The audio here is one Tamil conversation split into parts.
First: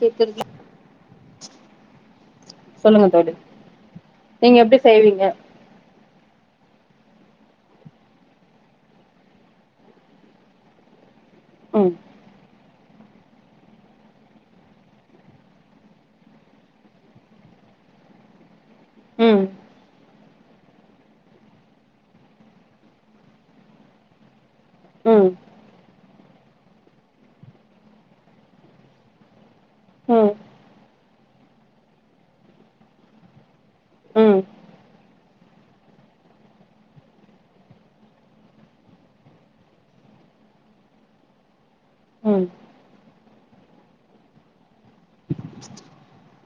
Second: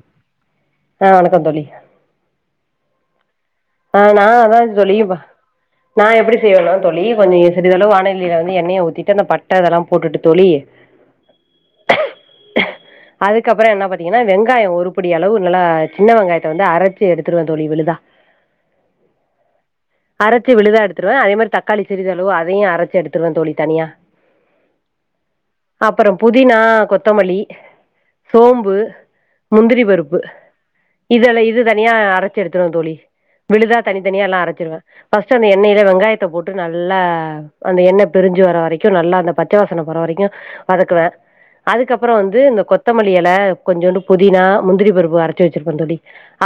கேக்குறது ஆ வணக்கம் தோழி சொல்லுங்க தோழி ஆ நா நீங்க அதா எப்டி தோழி செய்வீங்க நா எப்டி செய்வேன்னா தோழி கொஞ்சம் சிறிதளவு வானொலியில வந்து எண்ணெய ஊத்திட்டு அந்த பட்டை இதெல்லாம் போட்டுட்டு தோழி ம் அதுக்கப்பற என்ன பாத்தீங்கன்னா வெங்காயம் ஒரு புடி அளவு நல்லா சின்ன வெங்காயத்தை வந்து அரைச்சு எடுத்துடுவே தோழி விழுதா ம் அரைச்சி விழுதா எடுத்துடுவே அதே மாரி தக்காளி சிறிதளவு அதையு அரைச்சு எடுத்துடுவே தோழி தனியா ம் அப்பறோ புதினா கொத்தமல்லி சோம்பு முந்திரி பருப்பு ம் இதெல்லா இது தனியா அரைச்சு எடுத்துடுவே தோழி விழுதா தனித்தனியா எல்லா ம் அரைச்சிருவே ஃபஸ்ட்டு அந்த எண்ணெய்ல வெங்காயத்தை போட்டு நல்லா அந்த எண்ணெய் பிரிசு வர வரைக்கும் நல்லா அந்த பச்சை வாசன போர வரைக்கும் வதக்குவே அதுக்கப்பற வந்து ம் இந்த கொத்தமல்லியல கொஞ்சோண்டு புதினா முந்திரி பருப்பு அரைச்சி வச்சுருப்பே தோழி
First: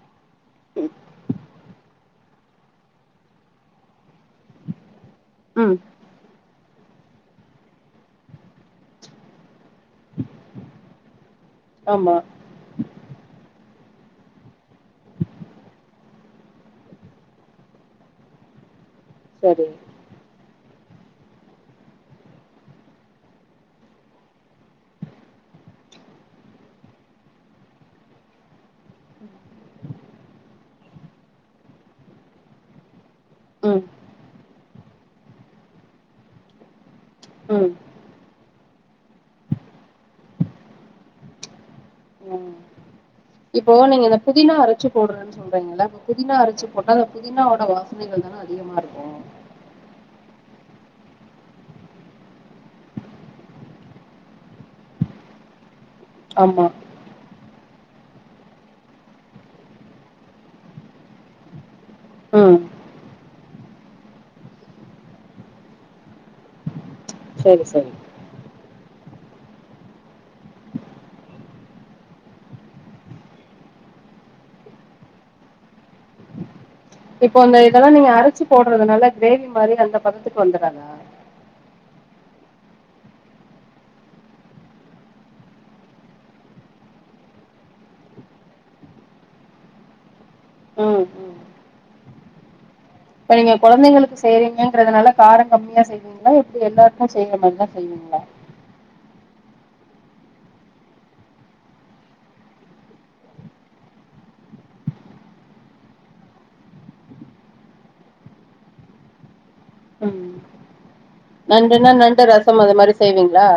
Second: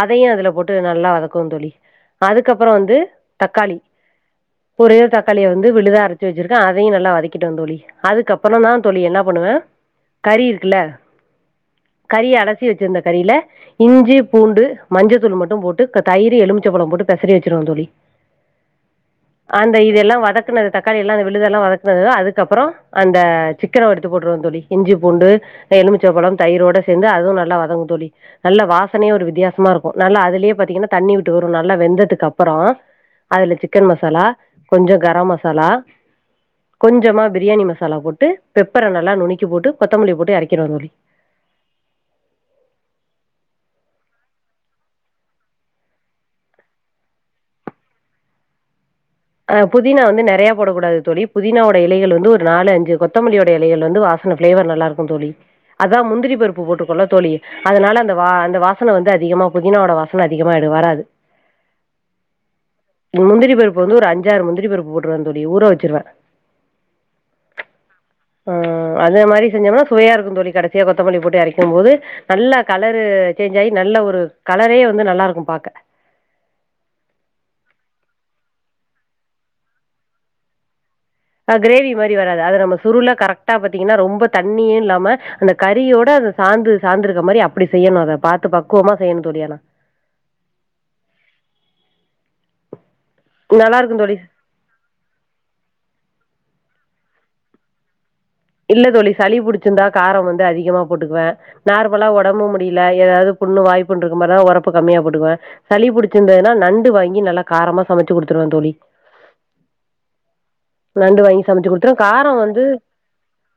அதையு அதில் போட்டு நல்லா வதக்குவ தோழி அதுக்கப்பற வந்து தக்காளி ஒரே ஒரு தக்காளி தக்காளிய வந்து ம் விழுதா அரச்சி வச்சிரு அதையு நல்லா வதக்கிடுவ தோழி அதுக்கப்பறந்தா தோழி என்ன பண்ணுவே கறி இருக்குல ஆமா கறி அலசி வச்சிருந்த கறில இஞ்சி பூண்டு மஞ்சத்தூள் மட்டும் போட்டு தயிரு எலும் பழம் போட்டு பெசறி வச்சிருவ தோழி சரி அந்த இதெல்லாம் வதக்குனது த க்காளி எல்லாம் அந்த விழுதெல்லாம் வதக்கது அதுக்கப்புறம் அந்த சிக்கன எடுத்து போட்டுருவம் தோழி இஞ்சி பூண்டு எலுமிச்சோப்பழம் தயிரோட சேர்ந்து அதுவும் நல்லா வதங்கும் தி நல்ல வாசனைய ஒரு வித்தியாசமா இருக்கும் நல்லா அதுலயே பாத்தீங்கன்னா தண்ணி விட்டு ட்டு நல்லா வெந்ததுக்கு அப்புறம் அதுல ம் சிக்கன் மசாலா கொஞ்சம் கரம் மசாலா கொஞ்சமா பிரியாணி ம் மசாலா போட்டு பெப்பரை நல்லா நுணக்கி போட்டு கொத்தமல்லி போட்டு இறக்கிறுவ தோழி ம் இப்போ நீங்க இந்த புதினா அரிச்சு போடுறன்னு சொல்றீங்கல்ல இப்ப புதினா அரைச்சு போட்டா அந்த புதினாவோட வாசனைகள் தான அதிகமா இருக்கும் ஆஹ் புதினா வந்து நிறைய போடக்க கூடாது தோழி புதினாவோட இலைகள் வந்து ஒரு நாலு அஞ்சு கொத்தமல்லியோட இலைகள் வந்து வாசனை ஃபிளேவர் நல்லா இருக்கும் தோழி அதான் முந்திரி ஆமா பருப்பு போட்டு கொள்ள தோழி அதனால அந்த வா அந்த வாசனை வந்து அதிகமா புதினாவோட வாசனை அதிகமாடு வராது ஹம் முந்திரி பருப்பு வந்து ஒரு அஞ்சாரு முந்திரி பருப்பு போட்டுருவ தோழி ஊற வச்சிருவேன் சரி சரி ஆஹ் அது மாதிரி செஞ்சோம்னா சுவையா இருக்கும் தோழி கடைசியா கொத்தமல்லி போட்டு அரைக்கும் போது நல்ல கலரு சேஞ்ச் ஆகி நல்ல ஒரு கலரே வந்து நல்லா இருக்கும் பாக்க இப்போ அந்த இதெல்லாம் நீங்க அரைச்சு போடுறதுனால கிரேவி மாதிரி அந்த பதத்துக்கு வந்துறாதா அஹ் கிரேவி மாதிரி வராது அத நம்ம சுருல கரெக்டா பாத்தீங்கன்னா ரொம்ப தண்ணியும் இல்லாம அந்த கறியோட அ சாந்து சாந்துருக்க மாதிரி அப்படி செய்யணும் அத பாத்து பக்குவமா செய்யணும் தோழி யானா ம் ம் இப்ப நீங்க குழந்தைங்களுக்கு செய்றீங்கங்கதுனால காரம் கம்மியா செய்வீங்களா எல்லாருக்கும் செய்ய மாதிரதா செய்வீங்களா இல்ல தோழி சளி புடிச்சிருந்தா காரம் வந்து அதிகமா போட்டுக்குவேன் நார்மலா உடம்பு முடியல ஏதாவது புண்ணு வாய்ப்புன்ன இருக்கு மாதிரிதான் உரப்ப கம்மியா போட்டுக்குவேன் சளி புடிச்சிருந்ததுன்னா நண்டு வாங்கி நல்லா காரமா சமைச்சு குடுத்துருவேன் தோழி ம் நண்டு வாங்கி சமைச்சு நண்டுன்னா குடுத்துரும்ம் நண்டு காரம் ரசம் வந்து அது மாரி செய்வீங்களா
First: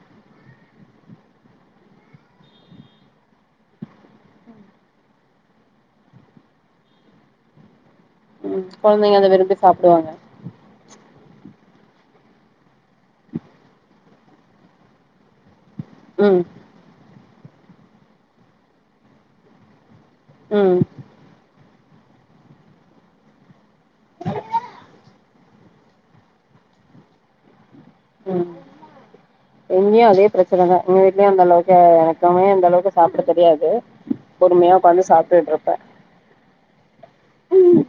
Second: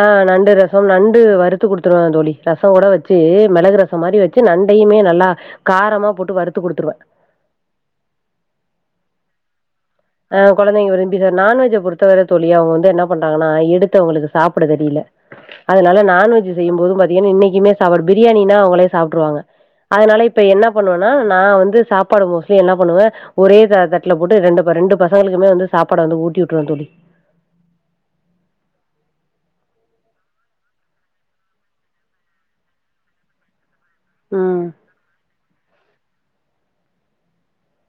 ஆஹ் நண்டு ரசம் நண் டு வறுத்து குடுத்துருவேன் தோழி ரசம் கூட வச்சு மிளகு ரசம் மாதிரி வச்சு நண்டையுமே நல்லா காரமா போட்டு வறுத்து குடுத்துருவேன் கொழந்தைங்க அத விரு ஆஹ் குழந்தைங்க விரும்பி சா நான்வெஜ பொறு த்த வர தோழி அவங்க வந்து என்ன பண்றாங்கன்னா எடுத்து அவங்களுக்கு சாப்பிட தெரியல அதனால ம் நான்வெஜ் செய்யும் போதும் பாத்தீங்கன்ன இன்னைக்கு [unintelligible] பிரியாணின்னா அவங்களே சாப்ட்ருவாங்க அதனால இப்ப என்ன ம் பண்ணுவனா நான் வந்து சாப்பாடு மோஸ்ட்லி என்ன பண்ணுவ ஒரே தட்டுல போட்டு ரெண்டு ப ரெண்டு பசங்களுக்குமே வந்து சாப்பாட வந்து ஊட்டி விட்டுருவ தோழி ம் இங்கேயு அதே பிரச்சனைதான் எங்க வீட்லயும் அந்த அளவுக்கு எனக்குமே அந்த அளவுக்கு சாப்பிட தெரியாது ம் பொறுமையா உக்காந்து சாப்டுட்டு இருப்ப ம்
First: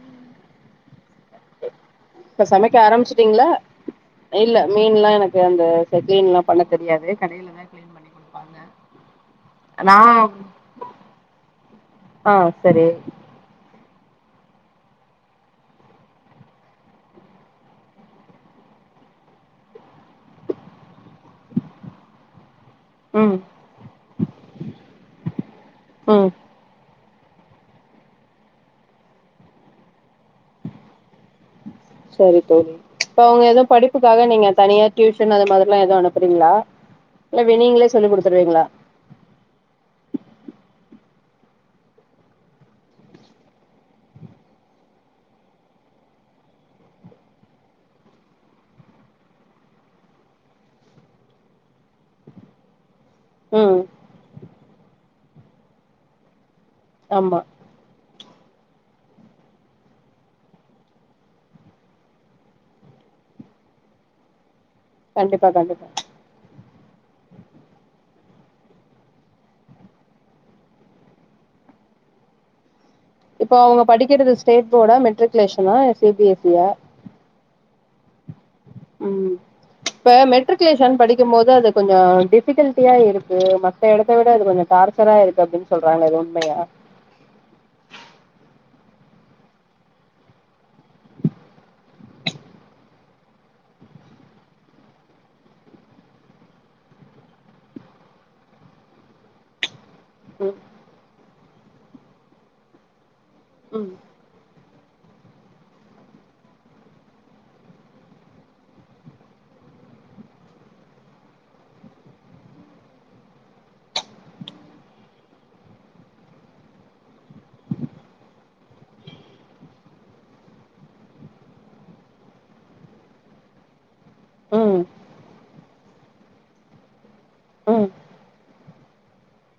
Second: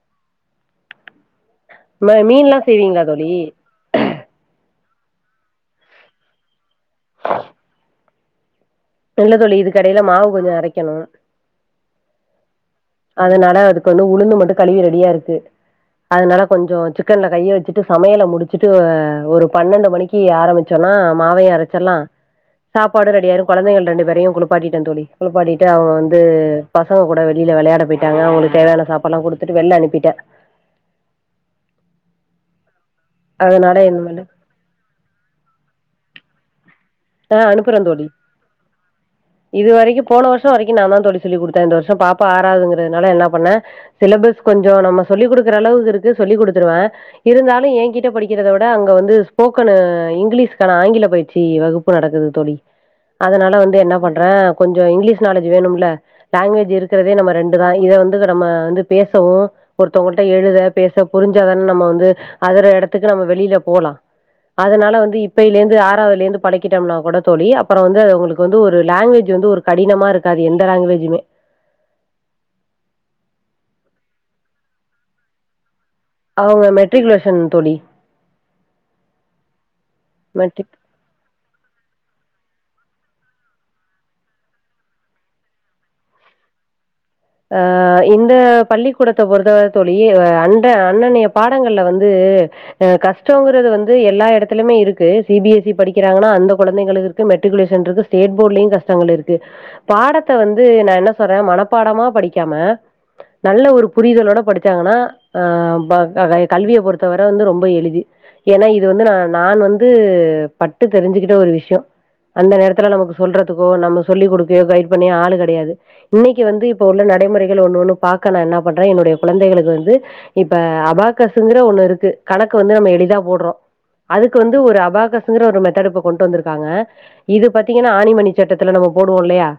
ம மீன் எல்லாம் சமைக்க செய்வீங்களா தோழி மீன் எல்லாம் எனக்கு அந்த க்ளீன் எல்லாம் பண்ண தெரியாது கடையில தான் க்ளீன் பண்ணி கொடுப்பாங்க இல்ல தோழி இதுக்கெடையில மாவு கொஞ்சம் அரைக்கணும் ஆ சரி அதுனால வந்து உளுந்து மட்டும் கழுவி ரெடியா இருக்கு அதனால கொஞ்சம் சிக்கன்ல கையை வச்சுட்டு சமையலை முடிச்சுட்டு ஒரு பன்னெண்டு மணிக்கு ஆரம்பிச்சோம்னா மாவைய அரைச்சல்லாம் சாப்பாடு ரெடியா ம் இருக்கும் ரெண்டு பேரையும் குளிப்பாட்டிட்டே தோழி குளிப்பாட்டிட்டு அவன் வந்து ம் ப சங்க கூட வெளியில விளையாட போயிட்டாங்க அவங்களுக்கு தேவையான சாப்பாடு எல்லாம் கொடுத்துட்டு வெளில அனுப்பிட்டேன் சரி தோழி இப்ப அவங்க எதோ அதனால இனிமேலு படிப்புக்காக நீங்க தனியா டியூஷனு அது மாதிரிலா எதுவு அனுப் சரிங்களா ஆ அனுப்புறே தோழி இது வரைக்கு போன வருஷோ வரைக்கு நா தா தோழி சொல்லி குடுத்த அந்த வருஷோ பாப்பா ஆறாவதுங்கறதுனால என்ன பன்ன சிலபஸ் கொஞ்ச நம்ம சொல்லி குடுக்கற அளவுக்கு இருக்கு சொல்லி குடுத்துருவ இருந்தாலு ஏகிட்ட படிக்கிறத விட அங்க வந்து ஸ்போக்கனு இங்கிலிஷ்கான ஆங்கில பயிற்சி வகுப் பு நடக்குது தோழி அதனால வந்து ம் என்ன பண்றே கொஞ்ச இங்கிலீஷ் ட்டு நாலேஜ் வேணும்ல லாங்வேஜ் இருக்றதே நம்ம ஆமா ரெண்டு நாளைக்கு தா வந் எழுதுறமா வந்து பேசவோ ஒருத்தவங்கள்ட்ட எழுத பேச புரிஞ்சாதானே நம்ம வந்து அதர எடத்துக்கு நம்ம வெளியில போலா அதனால வந்து கண்டிப்பா இப்பேய்லந்து கண்டிப்பா ஆறாதுல இருந்து பழக்கீட்டம்னா கூட தோழி அப்றோ வந்து அது ஒங்ளுக்கு வந்து ஒரு லாங்வேஜ் வந்து ஒரு கடினமா இருக்காது எந்த லேங்குவேஜூமே இப்ப அவங்க படிக்கிறது ஸ்டேட் போர்டா மெட்ரிக்குலேஷனா அவங்க மெட்ரிகுலேஷன் தோழி ம் இப்ப மெட்ரிக் மெட்ரிக்குலேஷன் படிக்கும் போது அது கொஞ்சோம் டிஃபிகல்ட்டியா இருக்கு மத்த எடத்த விட அது கொஞ்ச டார்ச்சரா இருக்கு அப்டின் சொல்றாங்கல்ல அது உண்மையா அ இந்த பள்ளிக்கூடத்த பொறுத்த வரத் தோழி அண்ட அன்னனைய பாடங்கள்ல வந்து அ கஷ்டங்கறது வந்து எல்லா எடத்துலிலுமே இருக்கு சி பி எஸ் இ படிக்கிறாங்கன்னா அந்த கொழந்தைங்களுக்கு இருக்கு மெட்ரிக்குலேஷன் இருக்கு ஸ்டேட் போர்ட்லயும் கஷ்டங்கள் இருக்கு பாடத்த ம் வந்து நான்ன சொறேன் மனப்பாடமா படிக்காம நல்ல ஒரு ம் புரிதலோட படித் சாங்கன்னா ஆ கல்விய பொறுத்தவர வந்து ரொம்ப எளிது ஏன்னா இது வந்து நா நான் வந்து பட்டு தெரிஞ்சுகிட்ட ஒரு விஷ்யம் அந்த நேரத்துல நமக் சொல்றதுக்கோ நம்ம சொல்லிக் கொடுக்க கைட் பண்ணி ஆள் கடையாது இன்னைக்கி வந்து இப் இப்ப உள்ள நடைமுறைகள் ஒண்ணு ஒண்ணு பாக்க நா என்ன பண்றேன் என்னுடைய கொழந்தைகளுக்கு வந்து இப்ப அபாக்கஸ்சுங்கிற ஒண்ணு இருக்கு கணக்கு வந்து நம்ம எளிதா போட்றோம் அதுக்கு வந்து ஒரு ம் அபாகஸ்ங்கிற ஒரு மெத்தடு கொண்டு வந்துருக்காங்க இது ம் பாத்தீங்கன்னா ஆணிமணி சட்டத் த்துல நம்ம போடுவோம் இல்லயா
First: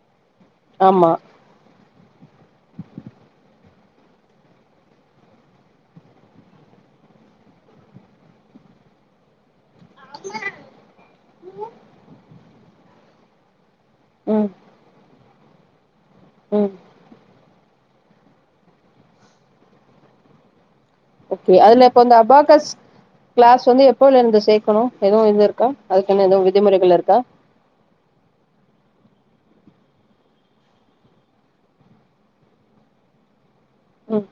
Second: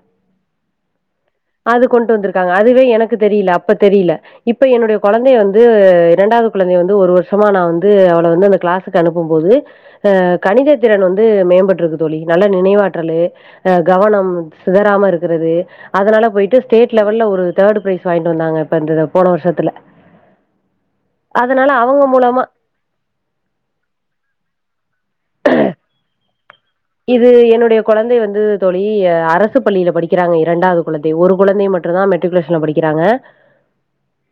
ஆமா கொண்டு வந்துருக்காங்க அதுவே எனக்கு தெரியில அப்ப தெரிபில இப்ப என்னுடைய கொழந்தைய வந்து ரெண்டாவது கொழந்தை வந்து ஒரு வருஷமா நா வந்து அவள வந்து அந்த கிளாஸுக்கு அனுப்பும் போது அ கணித திறன் வந்து மேம்பட்டுருக்கு தோழி நல்ல நினைவாற்றலு ஆ கவனம் ம் சிதறாம இருக்குறது அதனால போயிட்டு ம் ஸ்டேட் லெவல்ல ஒரு தேர்டு பிரைஸ் வாங்கிட்டு வந்தாங்க இப்ப இந்த போன வருஷத்துல ஓகே அதனால அதுல இப்ப அவங்க இந்த மூலமா அபாகஸ் கிளாஸ் வந்து எப்பல இருந்து சேக்கணு எதுவு இது இருக்கா அதுக்கு என்ன எது இது என்னுடைய கொழந்தை வந்து தோழி அ அரசு பள்ளில படிக்கிறாங்க இரண்டாவது கொழந்தை ஒரு கொழந்தை மட்டுந்தா மெட்ரிகுலேஷன்ல படிக்கிறாங்க ம்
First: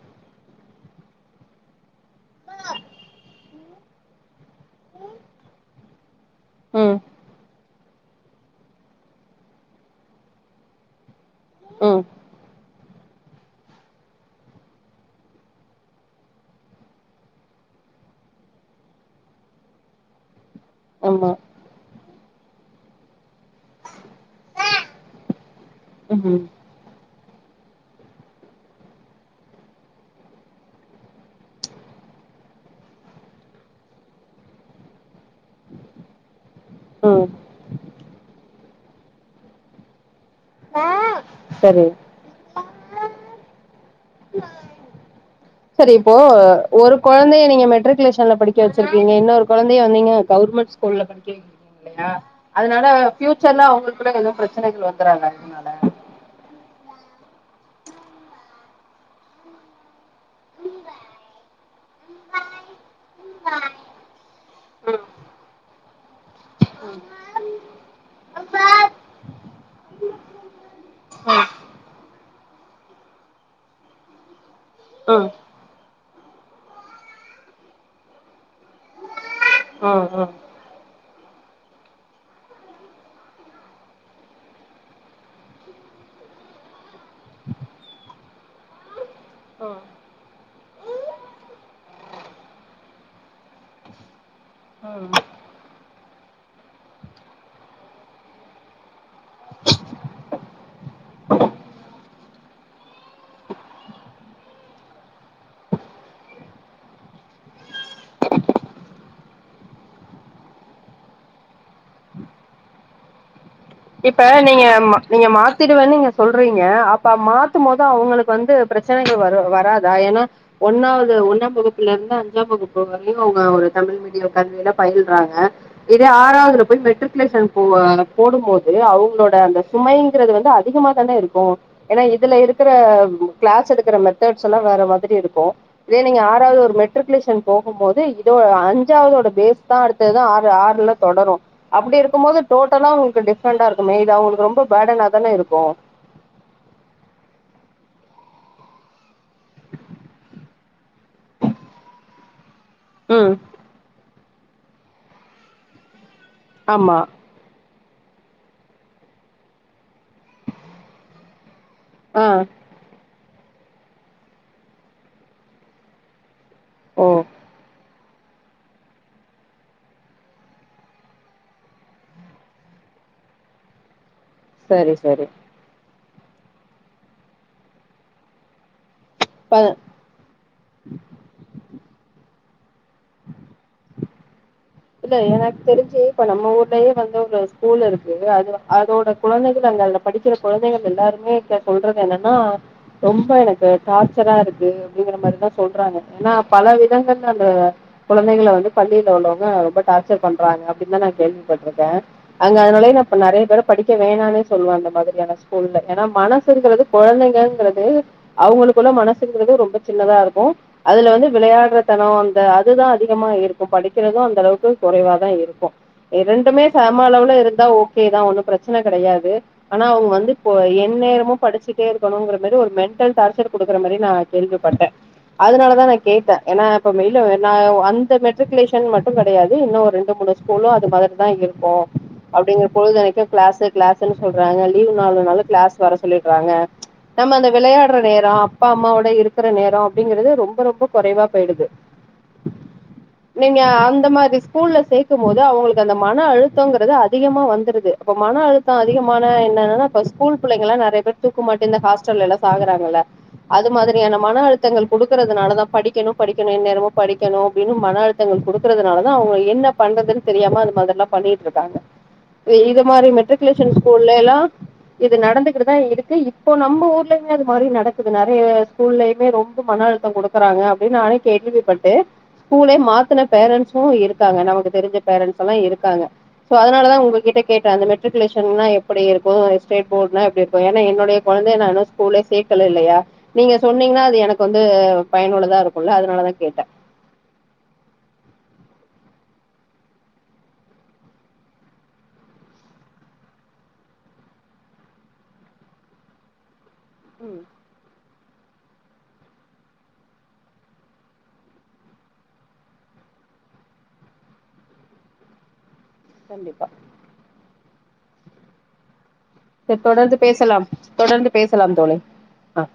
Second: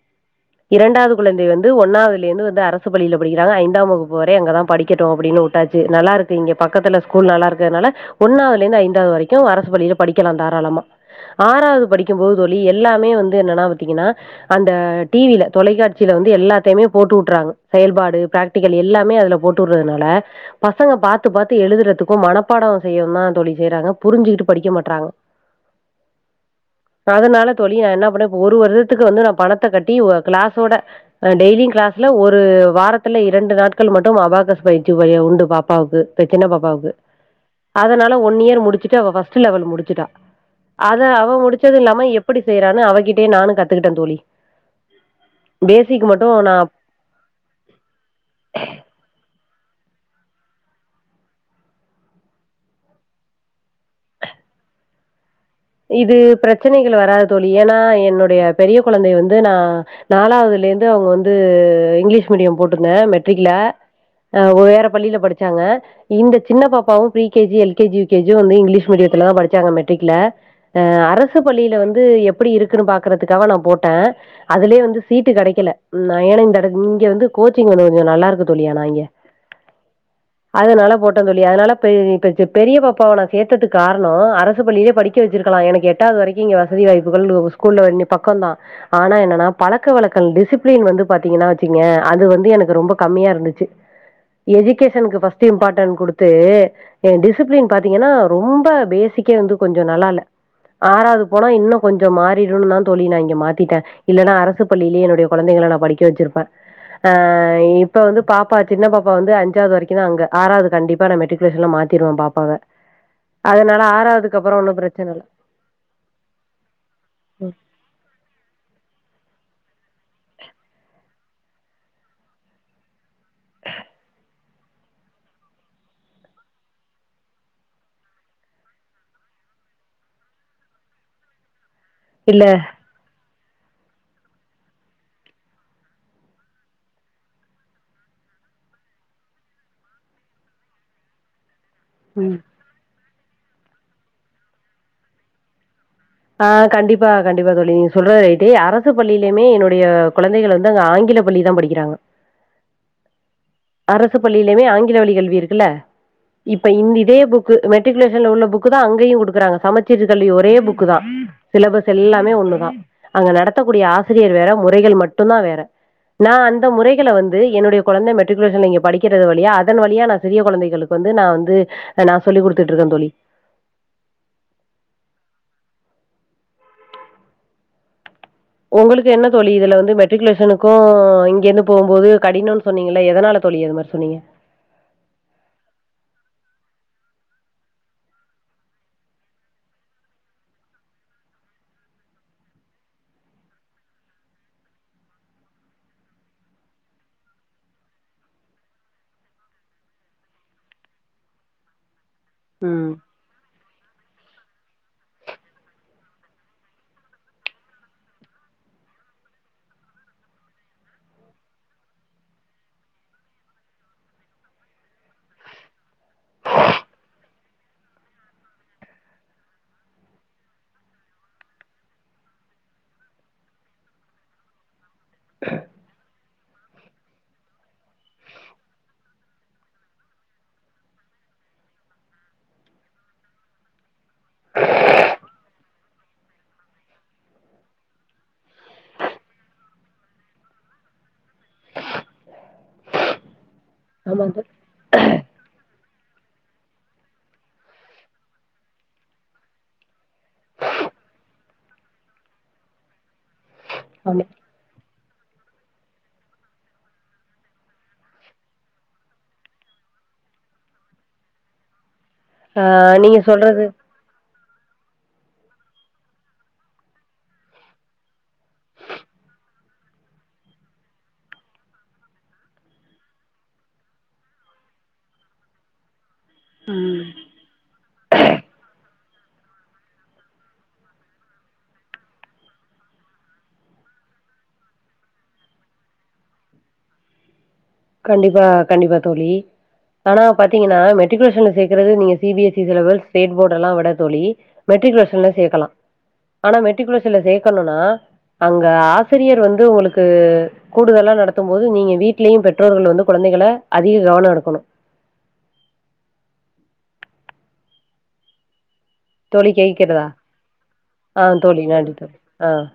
இரண்டாவது குழந்தை வந்து ஒன்னாவ லேந்து அரசு பள்ளில படிக்கிறாங்க ஐந் தாம் வகுப்புவரை அங்கதா படிக்கட்டூ அப்டின்னு உட்டாச்சு நல்லாருக் இங்க ம் பக்கத்துல இருக்கிறத்னால ஒன்னாவதுலேந்து ஐந்தாவது வரைக்கூ அரசு பள்ளியில படிக்கலா தாராளமா ஆறாவது ம் படிக்கும்போது தோழி எல்லாமே வந்து என்னன்னா பாத்தீங்கன்னா அந்த டிவில தொலைக்காட்சியில வந்து எல்லாத்தையுமே போட்டுவுட்டுறாங்க செயல்பாடு பிராக்டிக்கல் எல்லாமே அதுல போட்டுவுடுறதுனால பசங்க பாத்து ஆமா பாத்து எழுதுறதுக் கூ மனப்பாடோ செய்யவூ தா தோழி செய்றாங்க புரிஞ்சுக்கிட்டு படிக்க மாட்றாங்க ம்ம் அதனால தோழி நா என்ன பண்ணே இப்ப ஒரு வருடத்துக்கு வந்து நா பணத்த கட்டி ஒ கிளாஸோட டெய்லியூ கிளாஸ்ல ஒரு வாரத்துல இரண்டு நாட்கள் மட்டூ அபாக்கஸ் பயிற்சி வை உண்டு பாப்பாவுக்கு சின்ன பாப்பாவுக்கு ம் அதனால ஒன் இயர் முடிச்சுட் டு அவ ஃபஸ்ட் லெவல் முடிச்சுட்டா அத அவ முடிச்சது இல்லாம எப்படி செய்யறானு அவகிட் அப்டி நானூ கத் செரி பேசிக் இப்போ மட்டு நா ஒரு கொழந்தைய நீங்க மெட்ரிகுலேஷன்ல படிக்க வச்சிருக்கீங்க இன்னொருக் கொழந்தைய வந்தீங்க கவுர்மெண்ட் ஸ்கூல்ல படிக்க வக்றீங்க இல்லையா அதனால ஃபியூச்சர்ல அவங்களுக்குள்ள எதுவூ ப்ரச்சனைகள் வந்துராதா இதனால இது பிரச்சனைகள் வராது தோழி ஏன்னா என்னுடைய பெரிய கொழந்தைய வந்து நா நாலாவதுலேந்து அவுங்க வந்து இங்கிலீஷ் மீடியோ போட்டிருந்தே மெட்ரிக்ல அ வேற பள்ளியில படிச்சாங்க இந்த சின்ன பாப்பாவு pre K G L K G U K G வந்து இங்கிலீஷ் மீடியத்துல தா படிச்சாங்க மெட்ரிக்ல அ அரசு பள்ளில வந்து எப் ப்டி இருக்கூன்னு பாக்கறதுக்கா நா போட்டே அதுலயே வந்து ம் சீட்டு கெடைக்கல நா ஏன்னா இந்த எட இங்க வந்து கோச்சிங் வந்து கொஞ்சோ நல்லாருக்கு சொல்லியா நா இங்க ம் ம் அதனால போட் டேந் தோழி அதனால பெ பெ சு பெரிய பாப்பாவ நா சேத்ததுக் காரணோ அரசு பள்ளியிலே படிக் க வச்சிருக்கலா எனக்கு எட்டாவது வரைக்கி இங்க வசதி வாய்ப் சுகளு ஸ்கூல்ல வண்டி பக்கந் தா ஆனா என்னன்னா பழக்க வழக்கன் டிசிப்ளின் வந்து பாத்தீங்கன்னா வச்சிங்க அது வந் து எனக்கு ரொம்ப கம்மியா இருந்துச்சு எஜிகேஷனுக்கு ம் ஃபஸ்ட்டு இம்பார்டன் குடுத் து அ டிசிப்ளின் பாத்தீங்கன்னா ரொம்ப பேசிக்கே வந்து கொஞ் சோ நல்லால்ல ஆறாவது போனா இன்னு கொஞ்சோ மாறிருன்னுனா தோழி நா இங்க மாத்திட்டே இல்லேன்னா அரசு பள்ளியிலேயே என்னோட கொழந்தைங்கள நா படிக்க வச்சிருப்பே ஆ இப்ப வந்து பாப்பா சின்ன பாப்பா வந்து அஞ்சாவ்து வரைக்கு தா அங்க ஆறாவ்து கண்டிப்பா நா மெட்ரிகுலேஷன்ல மாத்திருவே பாப்பாவ அதனால இப்ப ஆறாவது நீங்க ம நீங்க மாத்திடுவேன்னு நீங்க சொல்றீங்க அப்ப மாத்தும்போது அவங்களுக்கு வந்து பிரச்சனைகள் வரு வராதா ஏன்னா ஒன்னாவது ஒன்னாம் வகுப்புல இருந்து அஞ்சாம் வகுப்பு வரையு அவங்க ஒரு தமிழ் மீடியம் கல்வியில பயில்றாங்க இதே ஆறாவதுல போய் மெட்ரிகுலேஷன் போ போடும்போது து அவங்களோட அந்த சுமைங்கிறது வந்து அதிகமா தானே இருக்கு ஏன்னா இதுல இல்ல இருக்கற கிளாஸ் எடுக்குற மெத்தட்ஸ் எல்லா வேற மாதிரி இருக்கு இதே நீங்க ஆறாவது ஒரு மெட்ரிகுலேஷன் போகும் போது இதோ அஞ்சாவதோட பேஸ் தா அடுத்ததா ஆறு ஆறுல தொடரு அப்படி இருக்கும் ம். போது டோட்டலா உங்களு ஃபுல் டே டிப்ரன்டா இருக்குமே இது அவங்களுக்கு ரொம்ப பேடனா தானே இருக்கு ஆஹ கண்டிப்பா கண்டிப்பா தோழி நீங்க சொல்றது ரைட்டு அரசு பள்ளியிலயுமே என்னுடைய கொழந்தைகள் வந்து அங்க ஆங்கில பள்ளிதா படிக்கிறாங்க உம் அரசு பள்ளியிலுமே ஆங்கில வழி கல்வி இருக்குல்ல இப்ப இந் ஆமா இதே புக்கு மெட் மெட்ரிகுலேஷன்ல உள்ள புக்கு தா அங்கயு குடுக்குறாங்க சமைச்சீர் கல்வி ஒரே புக் குதா சிலபஸ் ஆ எல்லாமே ஒண்ணுதா அங்க நடத் நடத்த கூடிய ஆசிரியர் வேற முறைகள் மட்டுந்தா வேற நா அந் த ஓ முறைகள வந்து என்னுடைய கொழந்த மெட்ரிகுலேஷன்ல இங்க படிக்கிறது வழியா அதன் வழியா நா சிறிய கொழந்தைங்களுக்கு வந்து நா வந்து நா சொல்லி் கொடுத்துட்டு இருக்கேன் தோழி செரி செரி உங்களுக் என்ன தோழி இப்ப இதுல வந்து மெட்ரிக்குலேஷனுக்கும் இங்கிருந்து போகும்போது கடினம் சொன்னீங்கல்ல எதனால தோழி அது மாரி சொன்னீங்க இல்ல எனக்கு தெரிஞ்சு இப்ப நம்ம ஊர்லயே வந்து ஒரு ஸ்கூல் இருக்கு அது அதோட குழந்தைகள் அங்க அதுல படிக்கிற குழந்தைகள் எல்லாருமே கே சொல்றது என்னன்னா ரொம்ப எனக்கு டார்ச்சரா இருக்கு அப்படிங்கிற மாரிதான் சொல்றாங்க ஏன்னா பல விதங்கள்ல அந்த குழந்தைகள வந்து பள்ளியில உள்ளவங்க ரொம்ப டார்ச்சர் பண்றாங்க அப்படின்னு தான் நான் கேள்விப்பட்ருக்கேன் அங்க ம் அதனாலையே நா இப்ப நெறைய பேர படிக்க வேணான்னே சொல்லுவன் அந்த மாதிரியான ஸ்கூல்ல ஏன்னா மனசுங்கிறது கொழந்தைங்கங்கிறது அவங்களுக்குள்ள மனசுங்கிறது ரொம்ப சின்னதா இருக்கும் அதுல வந்து விளையாடுற தனம் அந்த அதுதான் அதிகமா இருக்கும் படிக்கிறதும் அந்த அளவுக் க்கு குறைவா தான் இருக்கும் இரண்டுமே சம அளவுல இருந்தா ஓக்கே தான் ஒன்னும் ப்ரச்சன கெடையாது ஆனா அவுங்க வந்து இப்போ எந்நேரமும் படிச்சிட்டே இருக்கனுங்கற மாரி ஒரு மெண்டல் டார்ச்சர் குடுக்குற மாரி நான் கேள்விப்பட்டேன் அதனாலதான் நான் கேட்டேன் ஏன்னா இப்ப மெயிலு நா அந்த மெட்ரிகுலேஷன் மட்டுந் கெடையாது இன்னும் ஒரு ரெண்டு மூணு ஸ்கூலு அது மாதிரி தான் இருக்கும் அப்படிங்கற பொழுது எனக்கே க்ளாசு க்ளாசுன்னு சொல்றாங்க லீவு நாளுன்னாலும் க்ளாஸ் வர சொல்லிட்றாங்க ச்சு நம்ம அந்த வெளையாட்ற நேரம் அப்பா அம்மோவோட இருக்குற நேரம் அப்படிங்கறது ரொம்ப ரொம்ப குறைவா போயிடுது நீங்க ந்த ஆமா மாரி தோழி ஸ்கூல்ல சேத் த்து மொத அவங்களுக்கு அந்த மன அழுத்தங்கிறது அதிகமா வந்துருது அப்ப மன அழுத்தம் அதிகமான என்னன்னா ஸ்கூல் புள்ளைங்கலா நெறைய பேர் தூக்கமாட்டி இந்த ஹாஸ்டல்லலா சாகறாங்கல்ல அது மாதிரியான ஆமா மன அழுத்தங்கள் குடுக்கறதுனால தான் படிக்கணும் படிக்கணும் எந்நேரமும் படிக்கணும் அப்படின்னு மன அழுத்தங்கள் குடுக் க்கிறதுனாலதான் அவங்க என்ன பண்றதுன்னு தெரியாம அந்த மாதிரி எல்லா பண்ணிட்டுருக்காங்க இ இது ஆ மாதிரி நீங்க சொல்றது மெட்ரிக்குலேஷன் ஸ்கூல்ல எல்லா இது நடந்துட் இப்படிதா இருக்கு இப்போ நம்ம ஊர்லயுமே அது மாரி நடக்குது நெறைய ஸ்கூல்லயுமே ரொம்ப மன அழுத்தம் குடுக்கறாங்க அப்படின்னு நானே கேள்விப்பட்டு ஸ்கூலே மாத்துன பேரன்ஸும் இருக்காங்க நமக்கு தெரிஞ்ச பேரண்ட்ஸ் எல்லா இருக்காங்க சோ ம் அதனாலான் உங்க கிட்ட கேட்ட அந்த மெட்ரிக்குலேஷன்னா எப்புடி இருக்கு ஸ்டேட் போர்ட்னா எப்டி இருக்கு ஏன்னா என்னுடையக் கொழந்தைய நா இன்னு ஸ்கூலே சேக்கல இல்லையா நீங்க சொன்னீங்கன்னா அது எனக்கு வந்து பயனுள்ளதா இருக்குல்ல அதனாலதா கேட்ட கண்டிப்பா கண்டிப்பா தோழி ஆனா பாத்தீங்கன்னா மெட்ரிகுலேஷன்ல்ல சேக்கறதுக்கு நீங்க சிபிஎஸ்சி சிலபஸ் ஸ்டேட் போர்ட் எல்லா விட தோழி மெட்ரிகுலேஷன்லே சேக்கலாம் ஆனா மெட் ட்ரிகுலேஷன்ல ம் சேக்கணுனா அங்க ஆசிரியர் வந்து உங்ளுக்கு கூடுதலா நடத்தும்போது நீங்க வீட்லியு பட் ற்றோர்கள் வந்து கொழந்தைகல அதிக கவன எடுக்கணு கண்டிப்பா தோழி சேர் கேக்கிறதா தொடர்ந்து பேசலா ஆ தொடர்ந்து பேசலா நன்றி தோழி ஆ அ